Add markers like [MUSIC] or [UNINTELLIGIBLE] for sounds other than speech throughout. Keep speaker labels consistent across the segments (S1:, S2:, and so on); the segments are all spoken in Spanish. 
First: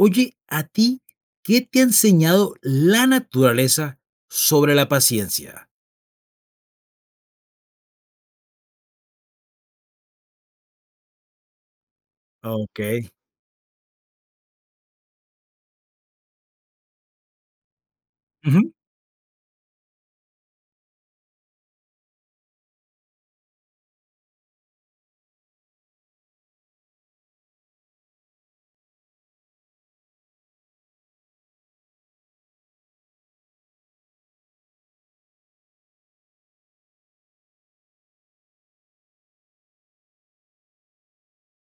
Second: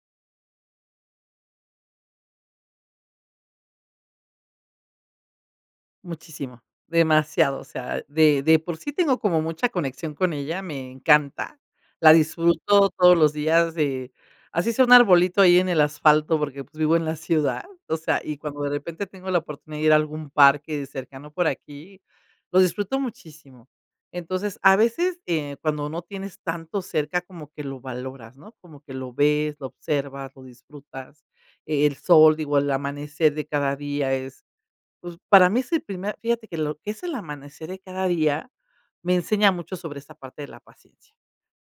S1: Oye, a ti, ¿qué te ha enseñado la naturaleza sobre la paciencia?
S2: Muchísimo, demasiado, o sea, de de por sí tengo como mucha conexión con ella, me encanta. La disfruto
S1: Okey.
S2: todos los días, de, así sea un arbolito ahí en el asfalto, porque, pues, vivo en la ciudad. O sea, y cuando de
S1: Ujú.
S2: repente tengo la oportunidad de ir a algún parque cercano por aquí, lo disfruto muchísimo. Entonces a veces, eh, cuando no tienes tanto cerca, como que lo valoras, ¿no? Como que lo ves, lo observas, lo disfrutas. El sol, digo, el amanecer de cada día es, pues, para mí es el primer fíjate que lo que es el amanecer de cada día, me enseña mucho sobre esa parte de la paciencia.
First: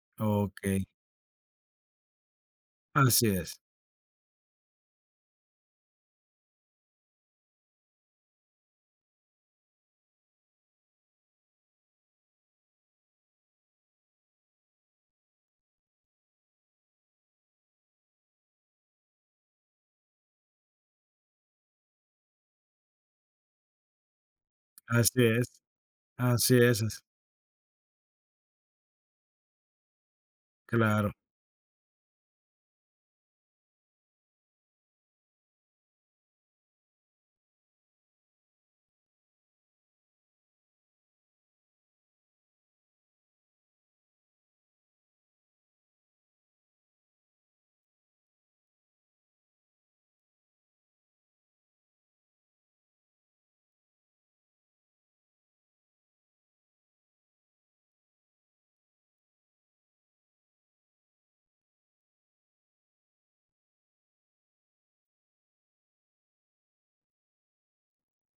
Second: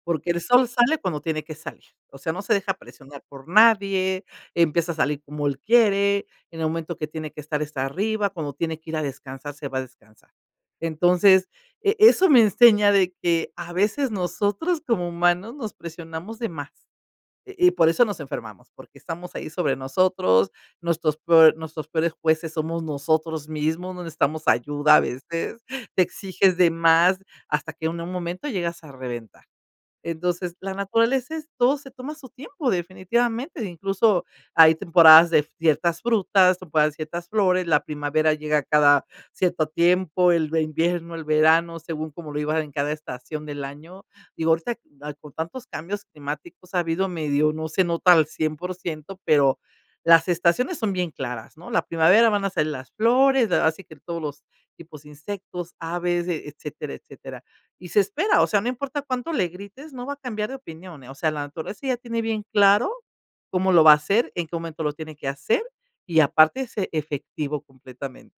S2: Porque el sol
S1: Okey.
S2: sale cuando tiene que salir. O sea, no se deja presionar
S1: Así
S2: por
S1: es.
S2: nadie, empieza a salir como él quiere, en el momento que tiene que estar, está arriba, cuando tiene que ir a descansar, se va a descansar. Entonces, eh, eso me enseña de que, a veces nosotros como humanos nos presionamos de más. Y y por eso nos enfermamos, porque estamos ahí sobre nosotros, nuestros probl nuestros peores jueces somos nosotros mismos, no necesitamos ayuda a
S1: Así es.
S2: veces, te
S1: Así
S2: exiges de
S1: es es.
S2: más, hasta que en un momento llegas a reventar. Entonces, la
S1: Claro.
S2: naturaleza es, todo se toma su tiempo definitivamente, incluso, hay temporadas de ciertas frutas, temporadas de ciertas flores, la primavera llega cada cierto tiempo, el el invierno, el verano, según cómo lo iban en cada estación del año. Digo, ahorita [UNINTELLIGIBLE] con tantos cambios climáticos ha habido medio, no se nota al 100 pero las estaciones son bien claras, ¿no? La primavera van a salir las flores, da así que todos los tipos de insectos, aves, eh, etcétera, etcétera. Y se espera, o sea, no importa cuánto le grites, no va a cambiar de opinión, eh, o sea, la naturaleza ya tiene bien claro cómo lo va a hacer, en qué momento lo tiene que hacer y, aparte, es efectivo completamente.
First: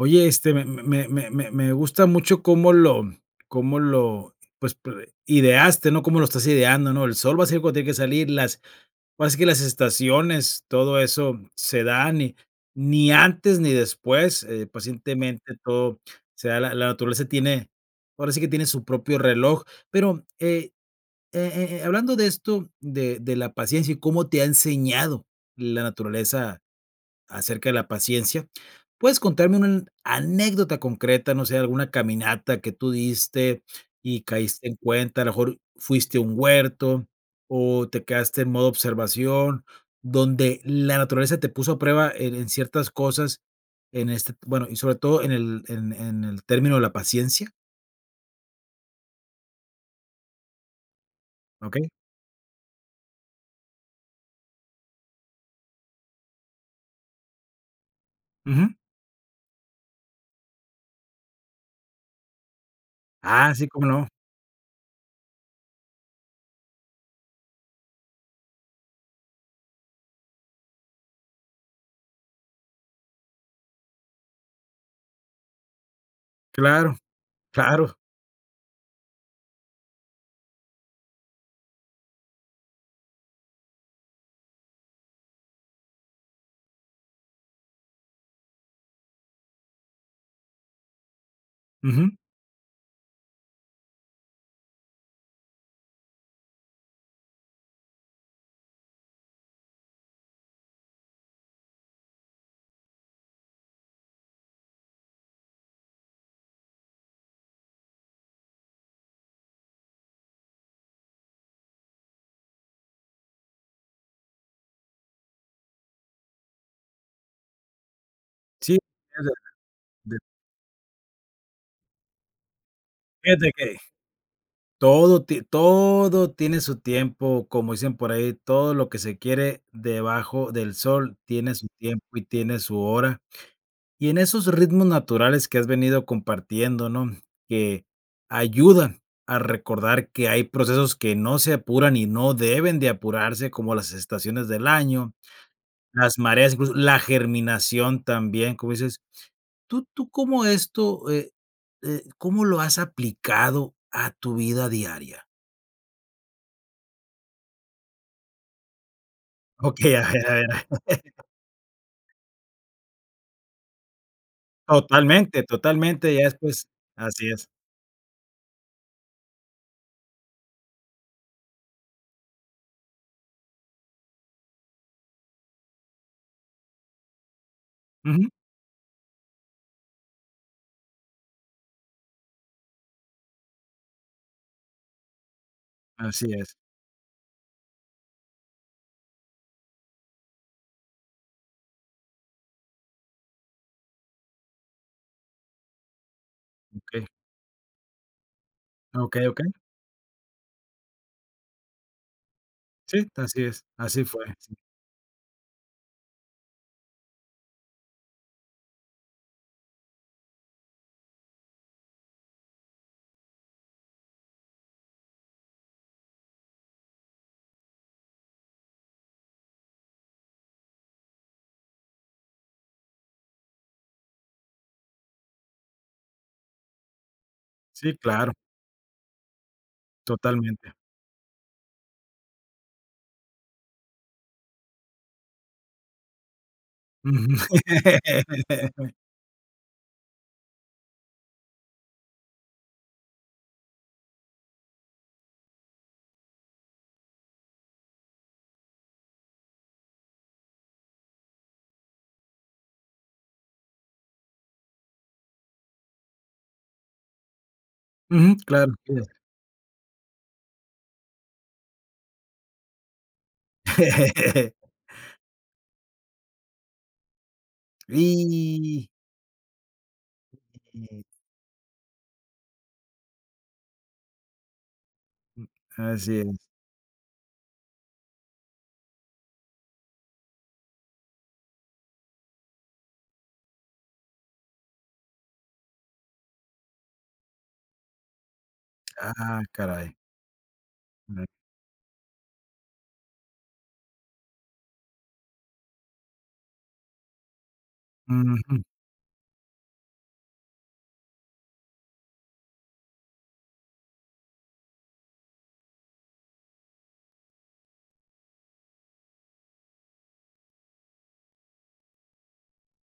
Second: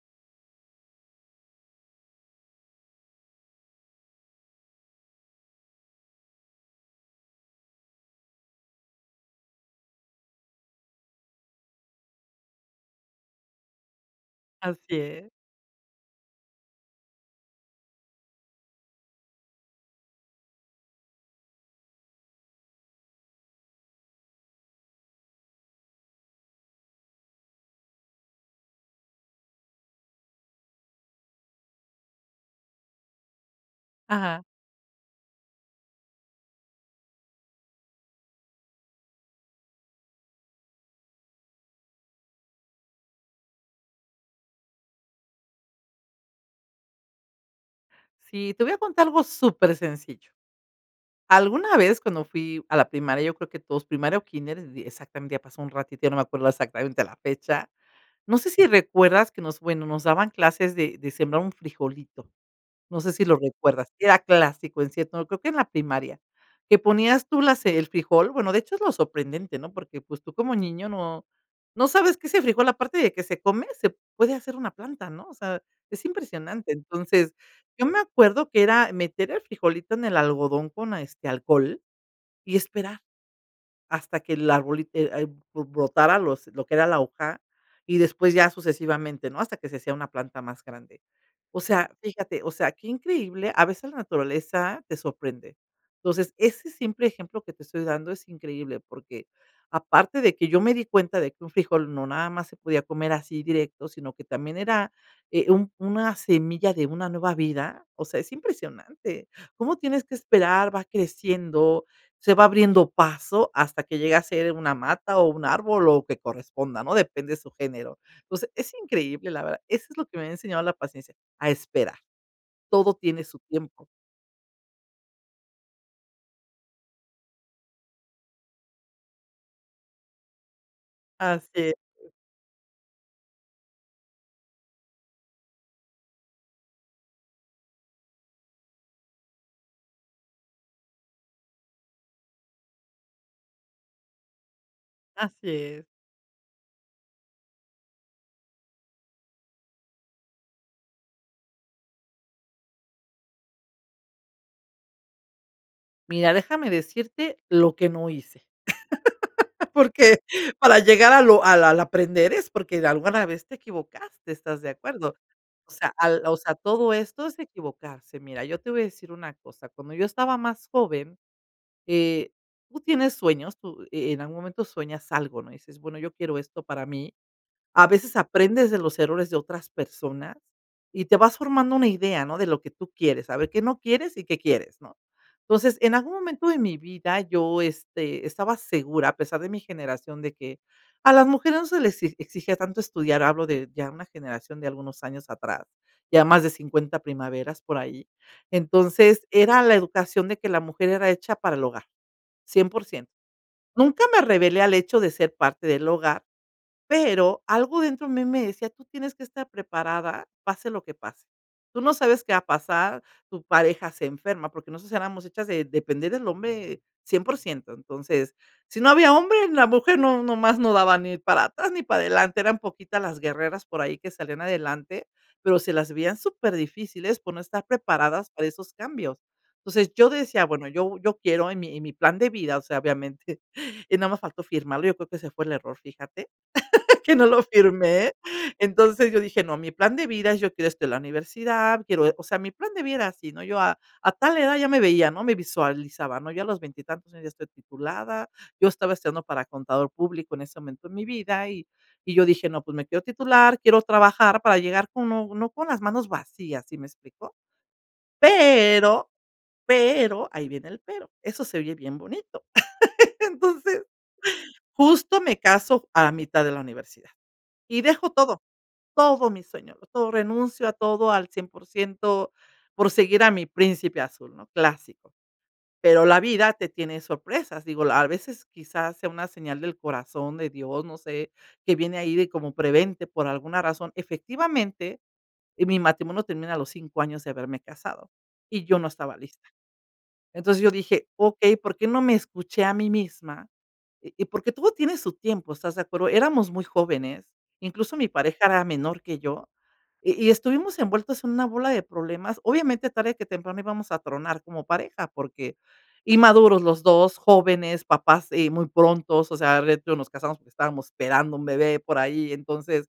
S1: Oye, este, me me me me me gusta mucho cómo lo cómo lo, pues, p ideaste, ¿no?, cómo lo estás ideando, ¿no?, el sol va a salir cuando tiene que salir, las, ahora sí que las estaciones, todo eso se dan y ni antes ni después, eh,
S2: Así es.
S1: pacientemente todo se da, la la naturaleza tiene, ahora sí que tiene su propio reloj, pero eh eh eh eh, hablando de esto, de de la paciencia y cómo te ha enseñado la naturaleza acerca de la paciencia, ¿puedes contarme una an anécdota concreta? No sé, alguna caminata que tú diste y
S2: Ajá.
S1: caíste en cuenta, a lo mejor fuiste a un huerto o te quedaste en modo observación, donde la naturaleza te puso a prueba en en ciertas cosas en este, bueno, y sobre todo en el, en en el término de la paciencia.
S2: Sí, te voy a contar algo supersencillo, alguna
S1: Okey.
S2: vez cuando fui a la primaria, yo creo que todos primaria o kínder, exactamente ya pasó un ratito, ya no me acuerdo exactamente la fecha, no sé si
S1: Ujú.
S2: recuerdas que nos bueno, nos daban clases de de sembrar un frijolito, no sé si lo
S1: Ah, sí, ¿cómo
S2: recuerdas,
S1: no?
S2: era clásico en cierto, creo que en la primaria, que ponías tú las el frijol, bueno, de hecho es lo sorprendente, ¿no?, porque, pues, tú como niño no no sabes que ese frijol aparte de que se come, se puede hacer una planta, ¿no?, o sea, es impresionante,
S1: Claro
S2: entonces, yo
S1: claro.
S2: me acuerdo que era meter el frijolito en el algodón con, este, alcohol y esperar, hasta que el arbolito ea b b brotara los lo que era la hoja y después ya sucesivamente, ¿no?, hasta que se hacía una planta más grande, o sea,
S1: Ujú.
S2: fíjate, o sea, que increíble a veces la naturaleza te sorprende, entonces ese simple ejemplo que te estoy dando es increíble porque aparte de que yo me di cuenta de que un frijol no nada más se podía comer así directo, sino que también era, eh, un una semilla de una nueva vida, o sea, es impresionante, cómo tienes que esperar, va creciendo, se va abriendo paso hasta que llega a ser una mata o un árbol o lo que corresponda, ¿no?, depende su género, entonces, es
S1: Sí.
S2: increíble la verdad, eso es lo que
S1: [UNINTELLIGIBLE]
S2: me ha enseñado la paciencia, a esperar, todo tiene su
S1: Fíjate que
S2: tiempo.
S1: todo ti todo tiene su tiempo, como dicen por ahí: "Todo lo que se quiere debajo del sol,
S2: Así
S1: tiene su
S2: es.
S1: tiempo y tiene su hora", y en esos ritmos naturales que has venido compartiendo, ¿no?, que ayudan a recordar que hay procesos que no se apuran y no deben de apurarse como las estaciones del año,
S2: Así es.
S1: las mareas incluso, la germinación también, cómo dices, ¿tú tú cómo esto, eh eh, cómo lo has aplicado a tu vida diaria?
S2: Mira, déjame decirte lo que no hice [LAUGHS]
S1: Okey, a
S2: porque
S1: ver a ver.
S2: para llegar a
S1: [LAUGHS]
S2: lo al al aprender es porque de alguna vez te equivocaste, ¿estás de acuerdo?,
S1: Totalmente,
S2: o sea,
S1: totalmente,
S2: al,
S1: ya
S2: o sea,
S1: después
S2: todo esto
S1: así
S2: es
S1: es.
S2: equivocarse. Mira, yo te voy a decir una cosa, cuando yo estaba más joven, eh, tú tienes sueños, tú e en algún momento sueñas algo, ¿no?, dices: "Bueno, yo quiero esto para mí". A veces
S1: Ujú.
S2: aprendes de los errores de otras personas y te vas formando una idea, ¿no?, de lo que tú quieres, a ver qué no quieres y qué quieres, ¿no? Entonces, en algún
S1: Así
S2: momento
S1: es.
S2: de mi vida yo, este, estaba segura, a pesar de mi generación de que a las mujeres no se les e exigía tanto estudiar, hablo de ya una generación de algunos años atrás, ya más de 50
S1: Okey.
S2: primaveras por ahí.
S1: Okey,
S2: Entonces,
S1: okey.
S2: era la educación de que la mujer era hecha para el hogar, cien por
S1: Sí,
S2: ciento,
S1: así es, así
S2: nunca me
S1: fue, sí.
S2: revelé al hecho de ser parte del hogar, pero algo dentro a mí me decía: "Tú tienes que estar preparada pase lo que pase. Tú no sabes qué va a pasar, tu pareja se enferma", porque nosotros éramos hechas de depender del hombre 100% Entonces, si no había hombre, la mujer no nomás no daban ni para atrás ni para adelante, eran poquitas las guerreras por ahí que salían adelante, pero se las veían superdifíciles por no estar
S1: Sí,
S2: preparadas
S1: claro.
S2: para esos cambios. Entonces, yo decía: "Bueno,
S1: Totalmente.
S2: yo yo quiero en mi en mi plan de vida", o sea, obviamente, [CHUCKLES] y nada más faltó firmarlo, yo creo que ese fue el error, fíjate, [LAUGHS] que no lo
S1: Ujú.
S2: firmé.
S1: [LAUGHS]
S2: Entonces, yo dije: "No, mi plan de vida, yo quiero estudiar en la universidad, quiero", o sea, mi plan de vida era así, ¿no?, yo a a tal edad ya me veía, ¿no?, me visualizaba, ¿no?, ya a los veintitantos años ya estoy titulada, yo estaba estudiando para contador público en ese momento en mi vida, y y yo dije: "No, pues, me quiero titular, quiero trabajar para llegar con no con las manos vacías", ¿sí me explico?,
S1: Ujú. Claro, así debe de
S2: pero,
S1: ser.
S2: pero ahí viene el pero, eso se oye bien bonito. [LAUGHS] Entonces,
S1: [LAUGHS]
S2: justo me caso a la mitad de la universidad, y dejo todo
S1: Y.
S2: todo mi sueño, todo, renuncio a
S1: [UNINTELLIGIBLE]
S2: todo al 100% por seguir a mi príncipe azul, ¿no?, clásico.
S1: Mm,
S2: Pero, la
S1: así es.
S2: vida te tiene sorpresas, digo, la a veces, quizás sea una señal del corazón de Dios, no sé, que viene ahí de como prevente por alguna razón. Efectivamente, mi matrimonio termina a los 5 años, de haberme casado, y yo no estaba
S1: Ah,
S2: lista.
S1: caray.
S2: Entonces, yo dije:
S1: [UNINTELLIGIBLE]
S2: "Okey, ¿por qué no me escuché a mí misma?", y porque todo tiene su tiempo, ¿estás de acuerdo? Éramos muy jóvenes, incluso, mi pareja
S1: Ujú.
S2: era menor que yo, y y estuvimos envueltos en una bola de problemas. Obviamente, tarde que temprano íbamos a tronar como pareja, porque inmaduros los 2 jóvenes, papás, eh, muy pronto, o sea, [UNINTELLIGIBLE] nos casamos porque estábamos esperando un bebé por ahí, entonces,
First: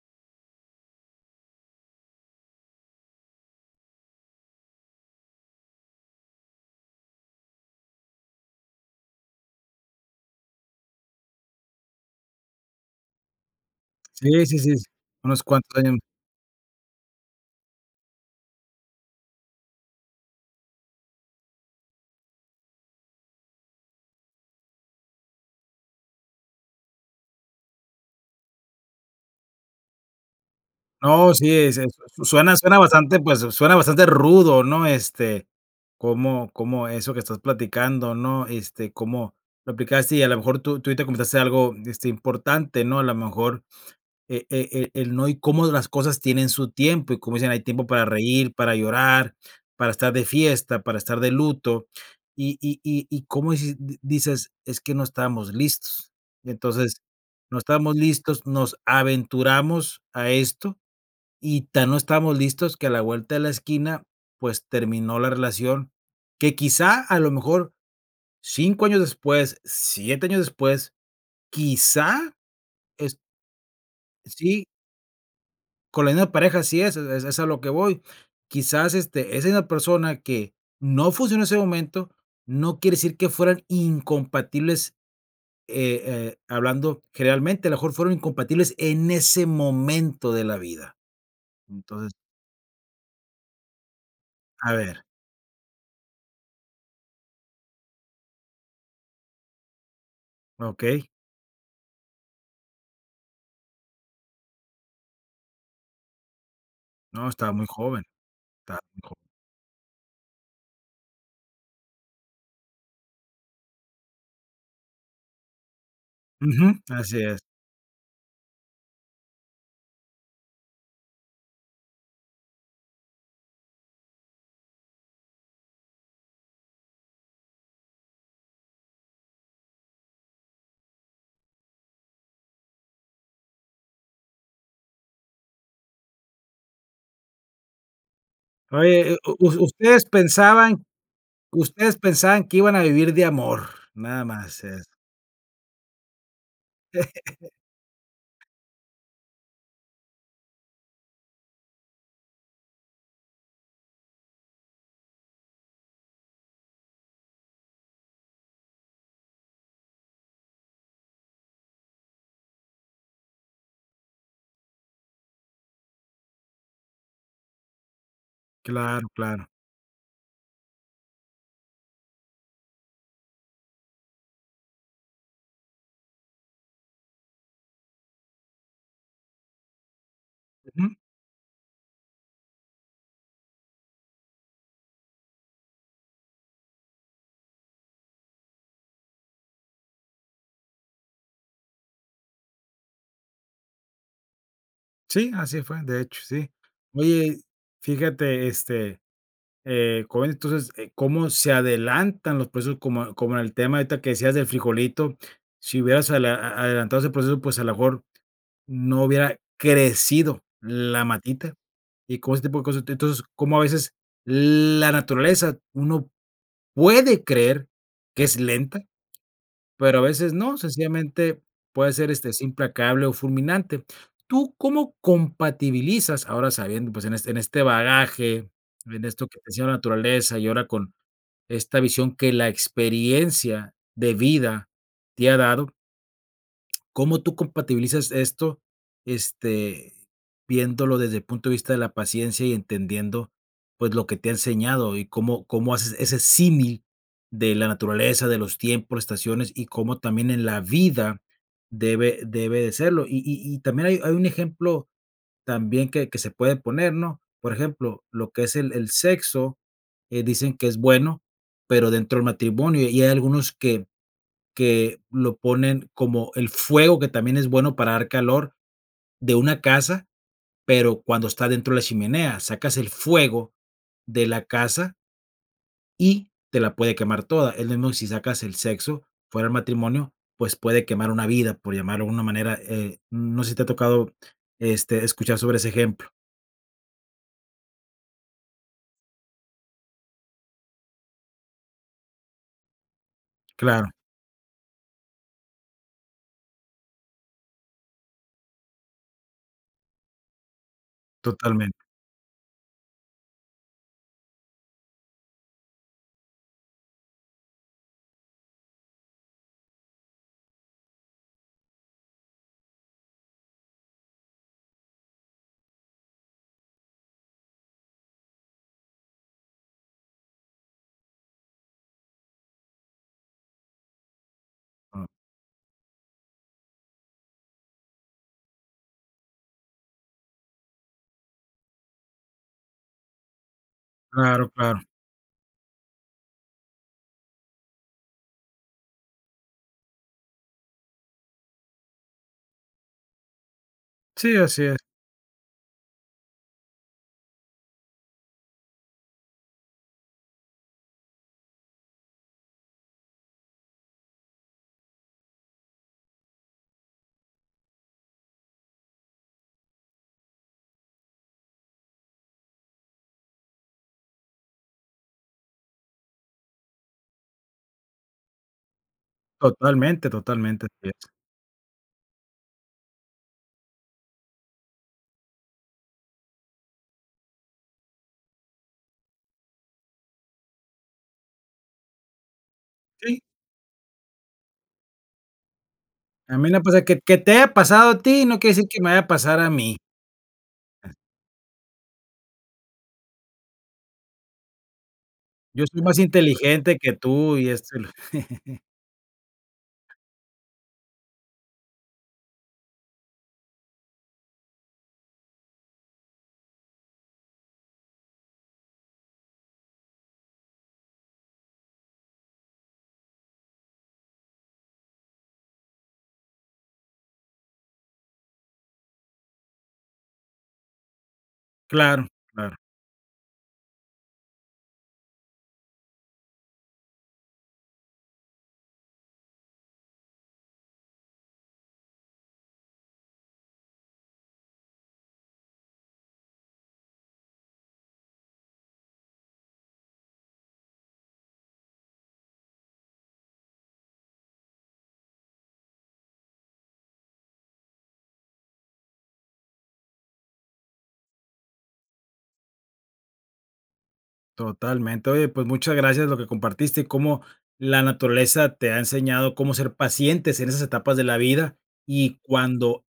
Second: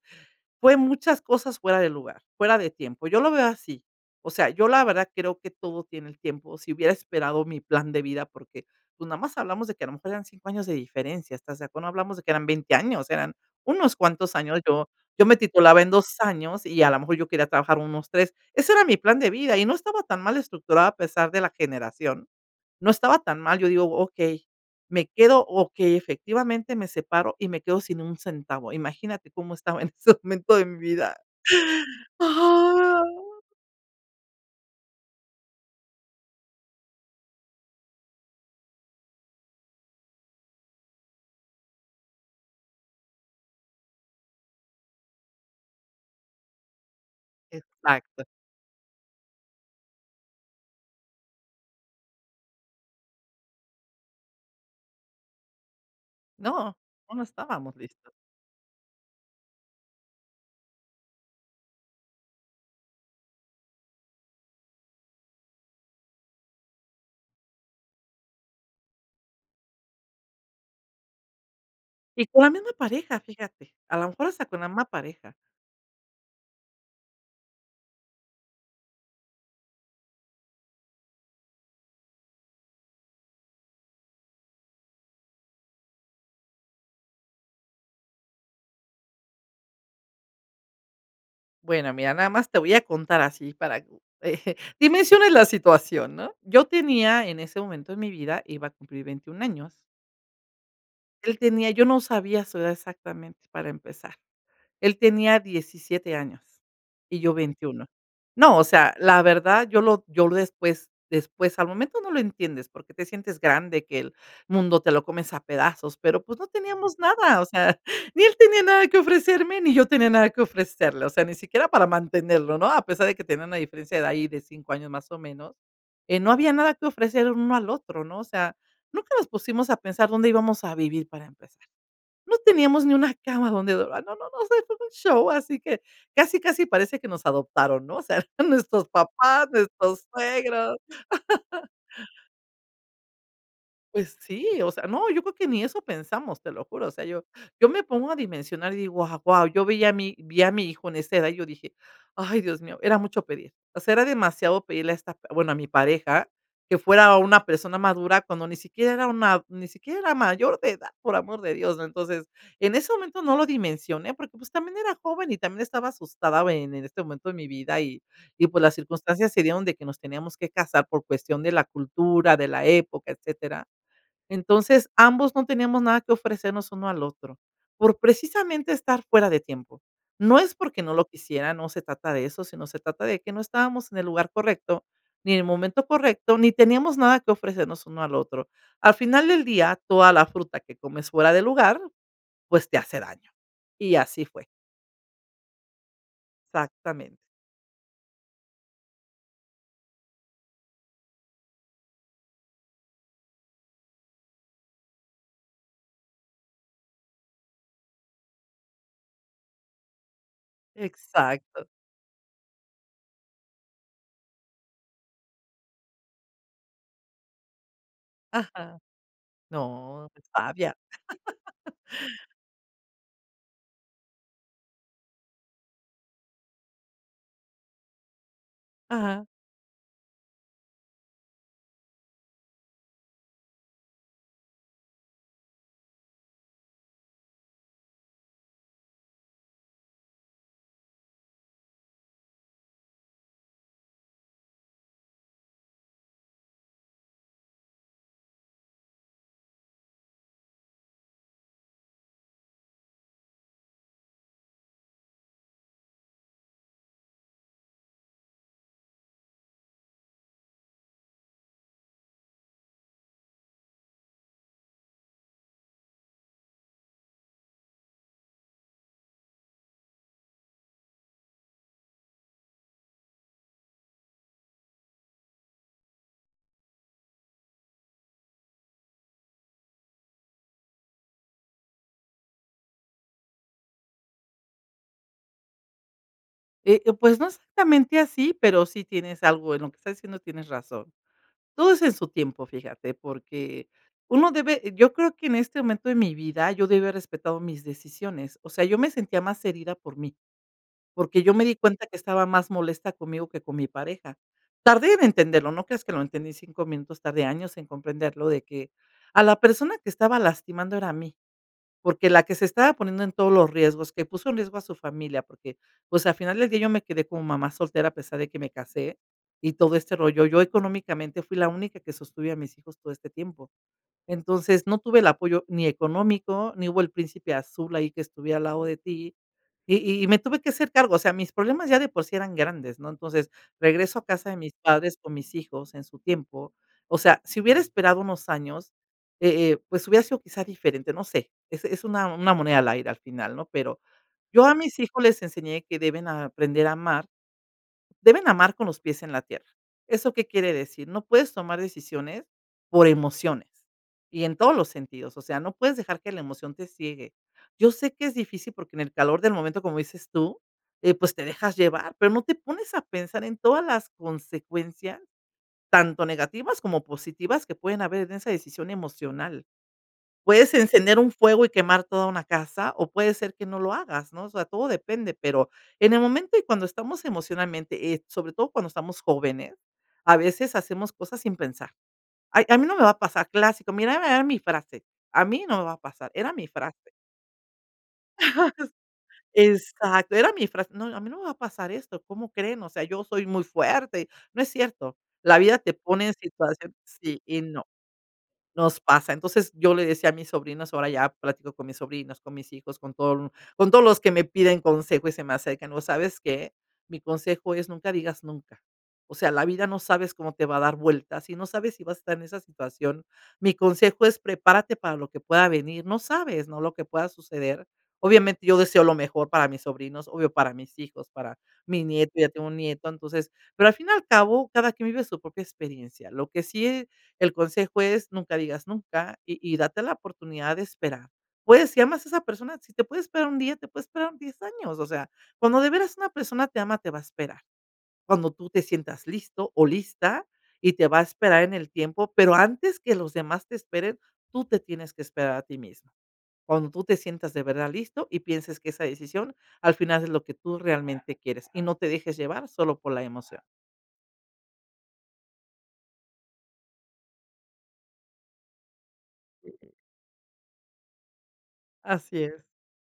S2: fue muchas cosas fuera de lugar, fuera de tiempo, yo lo veo así. O sea, yo la verdad creo que todo tiene el tiempo, si hubiera esperado mi plan de vida, porque pues, nada más hablamos de que a lo mejor eran 5 años de diferencia, estás de acu no hablamos de que eran 20 años, eran unos cuantos
S1: Sí, sí,
S2: años,
S1: sí,
S2: yo yo me
S1: unos cuantos
S2: titulaba en
S1: año
S2: 2 años y, a la mejor, yo quería trabajar unos 3 ese era mi plan de vida y no estaba tan mal estructurada a pesar de la generación. No estaba tan mal, yo digo: "Okey, me quedo". Okey, efectivamente, me separo y me quedo sin un centavo, ¿imagínate cómo estaba en ese momento de mi vida?
S1: No, sí, es su su suena suena
S2: ¡Ah!
S1: bastante, pues, suena bastante rudo, ¿no?, este, cómo cómo eso que estás platicando, ¿no?, este, cómo lo aplicaste y, a la mejor, tú tú ahorita comentaste algo, este, importante, ¿no?, a la mejor, e e e el no y cómo las cosas tienen su tiempo, y como dicen: "Hay tiempo para
S2: Exacto.
S1: reír, para llorar, para estar de fiesta, para estar de luto", y y y y como dices di dices: "Es que no estábamos listos".
S2: No,
S1: Entonces,
S2: no, no
S1: no
S2: estábamos
S1: estábamos
S2: listos.
S1: listos, nos aventuramos a esto, y tan no estábamos listos que a la vuelta de la esquina, pues, terminó la relación, que quizá, a lo mejor 5 años después, 7 años después,
S2: Y
S1: quizá
S2: con la misma
S1: es
S2: pareja, fíjate, a la mejor hasta con
S1: Sí.
S2: la misma pareja.
S1: Con la misma pareja así es, e es a lo que voy. Quizás, este, es en la persona que no funcionó en ese momento, no quiere decir que fueran incompatibles, eh eh, hablando generalmente, a lo mejor, fueron incompatibles en ese momento de la vida.
S2: Bueno,
S1: Entonces
S2: mira, nada más te voy a contar así para que [CHUCKLES]
S1: A ver.
S2: dimensiones la situación, ¿no?, yo tenía en ese momento de mi vida, iba a cumplir 21 años
S1: Okey.
S2: él tenía, yo no sabía su edad exactamente, para empezar, él tenía 17 años y
S1: No,
S2: yo
S1: estaba muy
S2: 21
S1: joven,
S2: no, o
S1: estaba
S2: sea,
S1: muy joven.
S2: la verdad yo lo yo después después, al momento no lo entiendes, porque te sientes grande, que el mundo te lo comes a pedazos, pero pues, no
S1: Ujú,
S2: teníamos
S1: así es.
S2: nada, o sea, [CHUCKLES] ni él tenía nada que ofrecerme ni yo tenía nada que ofrecerle, o sea, ni siquiera para mantenerlo, ¿no?, a pesar de que tenía una diferencia de ahí de 5 años más o menos, eh, no había nada que ofrecer el uno al otro, ¿no?, o sea, nunca nos pusimos a pensar dónde íbamos a vivir, para empezar. No teníamos ni una cama donde dor ah, no, no, no, o sea, eso fue un show, así que casi casi parece que nos adoptaron, ¿no?, o sea, [CHUCKLES] nuestros
S1: Oye, eh, u
S2: papás,
S1: us
S2: nuestros
S1: ustedes
S2: suegros.
S1: pensaban
S2: [LAUGHS]
S1: ustedes pensaban que iban a vivir de amor,
S2: Pues
S1: nada
S2: sí,
S1: más,
S2: o sea,
S1: es
S2: no, yo creo que ni eso pensamos, te lo juro, o sea, yo yo me pongo a
S1: [LAUGHS]
S2: dimensionar y digo: "Ah, guau", yo vi a mi vi a mi hijo en esa edad y yo dije: "Ay Dios mío, era mucho pedir, o sea, era demasiado pedirle a esta p bueno, a mi pareja que fuera una persona madura cuando ni siquiera era una ni siquiera era mayor de edad, por amor de Dios" Entonces, en ese momento no lo dimensioné porque, pues, también era joven y también estaba asustada en en este momento de mi vida y y pues, las
S1: Claro,
S2: circunstancias se
S1: claro.
S2: dieron de que nos teníamos que casar por cuestión de la cultura, de la época, etcétera. Entonces, ambos no teníamos nada que ofrecernos uno al otro, por, precisamente, estar fuera de tiempo. No es porque
S1: Ujú.
S2: no lo quisiera, no se trata de eso, sino se trata de que no estábamos en el lugar correcto, ni en el momento correcto, ni teníamos nada que ofrecernos uno al otro. Al final del día, toda la fruta que comes fuera de lugar, pues, te hace daño, y así fue.
S1: Sí, así fue, de hecho, sí.
S2: Exactamente.
S1: Oye, fíjate, este, eh, cómo entonces, eh, cómo se adelantan los procesos como como el tema ahorita que decías del frijolito, si hubieras adela a adelantado ese proceso, pues, a la mejor no hubiera crecido la matita,
S2: Exacto.
S1: y como ese tipo de cosas. Entonces, cómo a veces la naturaleza uno puede creer que es
S2: Ajá,
S1: lenta, pero a
S2: no, es
S1: veces no,
S2: sabia.
S1: sencillamente
S2: [LAUGHS]
S1: puede ser, este, es implacable, o fulminante, ¿tú cómo compatibilizas, ahora sabiendo, pues, en este en este bagaje, en
S2: Ajá.
S1: esto que te decía de la naturaleza, y ahora con esta visión que la experiencia de vida te ha dado cómo tú compatibilizas esto?, este, viéndolo desde el punto de vista de la paciencia y entendiendo, pues, lo que te ha enseñado, y, cómo cómo haces ese símil de la naturaleza, de los tiempos, estaciones y cómo también en la vida debe debe de serlo. Y y y también hay hay un ejemplo también que que se puede poner, ¿no?, por ejemplo, lo que es el el sexo, eh, dicen que es bueno, pero dentro del matrimonio, y hay algunos que que lo ponen como el fuego que también es bueno para dar calor de una casa, pero cuando está dentro de la chimenea, sacas el fuego de la casa y te la puede quemar toda, es lo mismo si sacas el sexo fuera del matrimonio, pues, puede quemar una vida, por llamarlo de una manera, eh, no sé, si te ha tocado, este, escuchar sobre ese ejemplo.
S2: Eh eh, pues no exactamente así, pero si tienes algo en lo que estás diciendo, tienes razón. Todo es en su tiempo, fíjate, porque
S1: Claro.
S2: uno debe yo creo que en este momento de mi vida, yo debí haber respetado mis decisiones. O sea, yo me sentía más herida por mí. Porque yo me di
S1: Totalmente.
S2: cuenta que estaba más molesta conmigo que con mi pareja. Tardé en entenderlo, no creas que lo entendí en 5 minutos, tardé años en comprenderlo de que a la persona que estaba lastimando era a mí. Porque la que se estaba poniendo en todos los riesgos, que puso en riesgo a su familia, porque, pues, al final del día yo me quedé como mamá soltera a pesar de que me casé y todo este rollo. Yo, económicamente, fui la única que sostuve a mis hijos todo este tiempo. Entonces, no tuve el
S1: Ah.
S2: apoyo ni económico, ni hubo el príncipe azul ahí que estuviera al lado de ti y y me tuve que hacer cargo, o sea, mis problemas ya de por sí eran grandes, ¿no? Entonces, regreso a casa de
S1: Claro,
S2: mis
S1: claro.
S2: padres con mis hijos en su tiempo. O sea, si hubiera esperado unos años, eh eh, pues hubiera sido quizá diferente, no sé, es es una una moneda al aire al final, ¿no? Pero
S1: Sí,
S2: yo a
S1: así
S2: mis
S1: es.
S2: hijos les enseñé que deben aprender a amar, deben amar con los pies en la tierra. ¿Eso qué quiere decir? No puedes tomar decisiones por emociones y en todos los sentidos, o sea, no puedes dejar que la emoción te ciegue. Yo sé que es difícil porque en el calor del momento, como dices tú, eh, pues te dejas llevar, pero no te pones a pensar en todas las consecuencias, tanto negativas como positivas, que pueden haber en esa decisión emocional.
S1: Totalmente,
S2: Puedes
S1: totalmente, así
S2: encender
S1: es.
S2: un fuego y quemar toda una casa o puede ser que no lo hagas, ¿no? O sea, todo depende, pero en el momento y cuando estamos emocionalmente, eh, sobre todo cuando estamos jóvenes a veces hacemos cosas sin pensar. "Ay a mí no me va a
S1: Sí.
S2: pasar" clásico, mírame, era mi frase, a mí no me va a pasar, era
S1: A
S2: mi
S1: mí me ha pasado,
S2: frase.
S1: que que te haya pasado a ti no quiere decir que me vaya a
S2: [CHUCKLES]
S1: pasar a mí.
S2: Exacto, era mi frase: "No, a mí no me va a pasar esto, ¿cómo creen? O sea, yo soy muy fuerte". No es cierto, la vida
S1: Yo
S2: te
S1: estoy más
S2: pone en situación
S1: inteligente que
S2: sí
S1: tú
S2: y
S1: y est
S2: no,
S1: [CHUCKLES]
S2: nos pasa, entonces yo le decía a mis sobrinos, ahora ya platico con mis sobrinos, con mis hijos, con todo el con todos los que me piden consejo y se me acercan, ¿no sabes qué? Mi consejo es: "Nunca digas nunca". O sea, la vida no sabes cómo te va a dar vueltas, y no sabes si vas a estar en esa situación, mi consejo es prepárate para lo que pueda venir, no sabes, ¿no?, lo que pueda suceder. Obviamente, yo deseo lo mejor para mis sobrinos, obvio para mis hijos, para mi
S1: Claro,
S2: nieto, ya tengo
S1: claro.
S2: un nieto, entonces, pero al fin y al cabo cada quien vive su propia experiencia. Lo que sí eh, el consejo es nunca digas nunca y y date la oportunidad de esperar. Puedes si amas esa persona, si te puede esperar un día, te puede esperar 10 años, o sea, cuando de veras una persona te ama te va a esperar. Cuando tú te sientas listo o lista y te va a esperar en el tiempo, pero antes que los demás te esperen, tú te tienes que esperar a ti mismo. Cuando tú te sientas de verdad listo y pienses que esa decisión al final es lo que tú realmente quieres y no te dejes llevar solo por la emoción.
S1: Totalmente. Oye, pues muchas gracias lo que compartiste, y cómo la naturaleza te ha enseñado cómo ser pacientes en esas etapas de la vida, y
S2: Así es.
S1: cuando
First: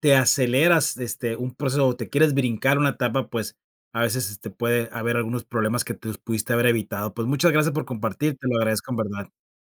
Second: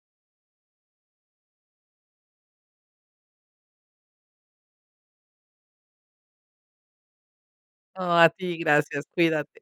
S1: te aceleras, este, un proceso o te quieres brincar una etapa, pues a veces, este, puede haber algunos problemas que te los pudiste haber evitado. Pues, muchas gracias por
S2: No, a
S1: compartir, te lo
S2: ti
S1: agradezco en
S2: gracias,
S1: verdad.
S2: cuídate.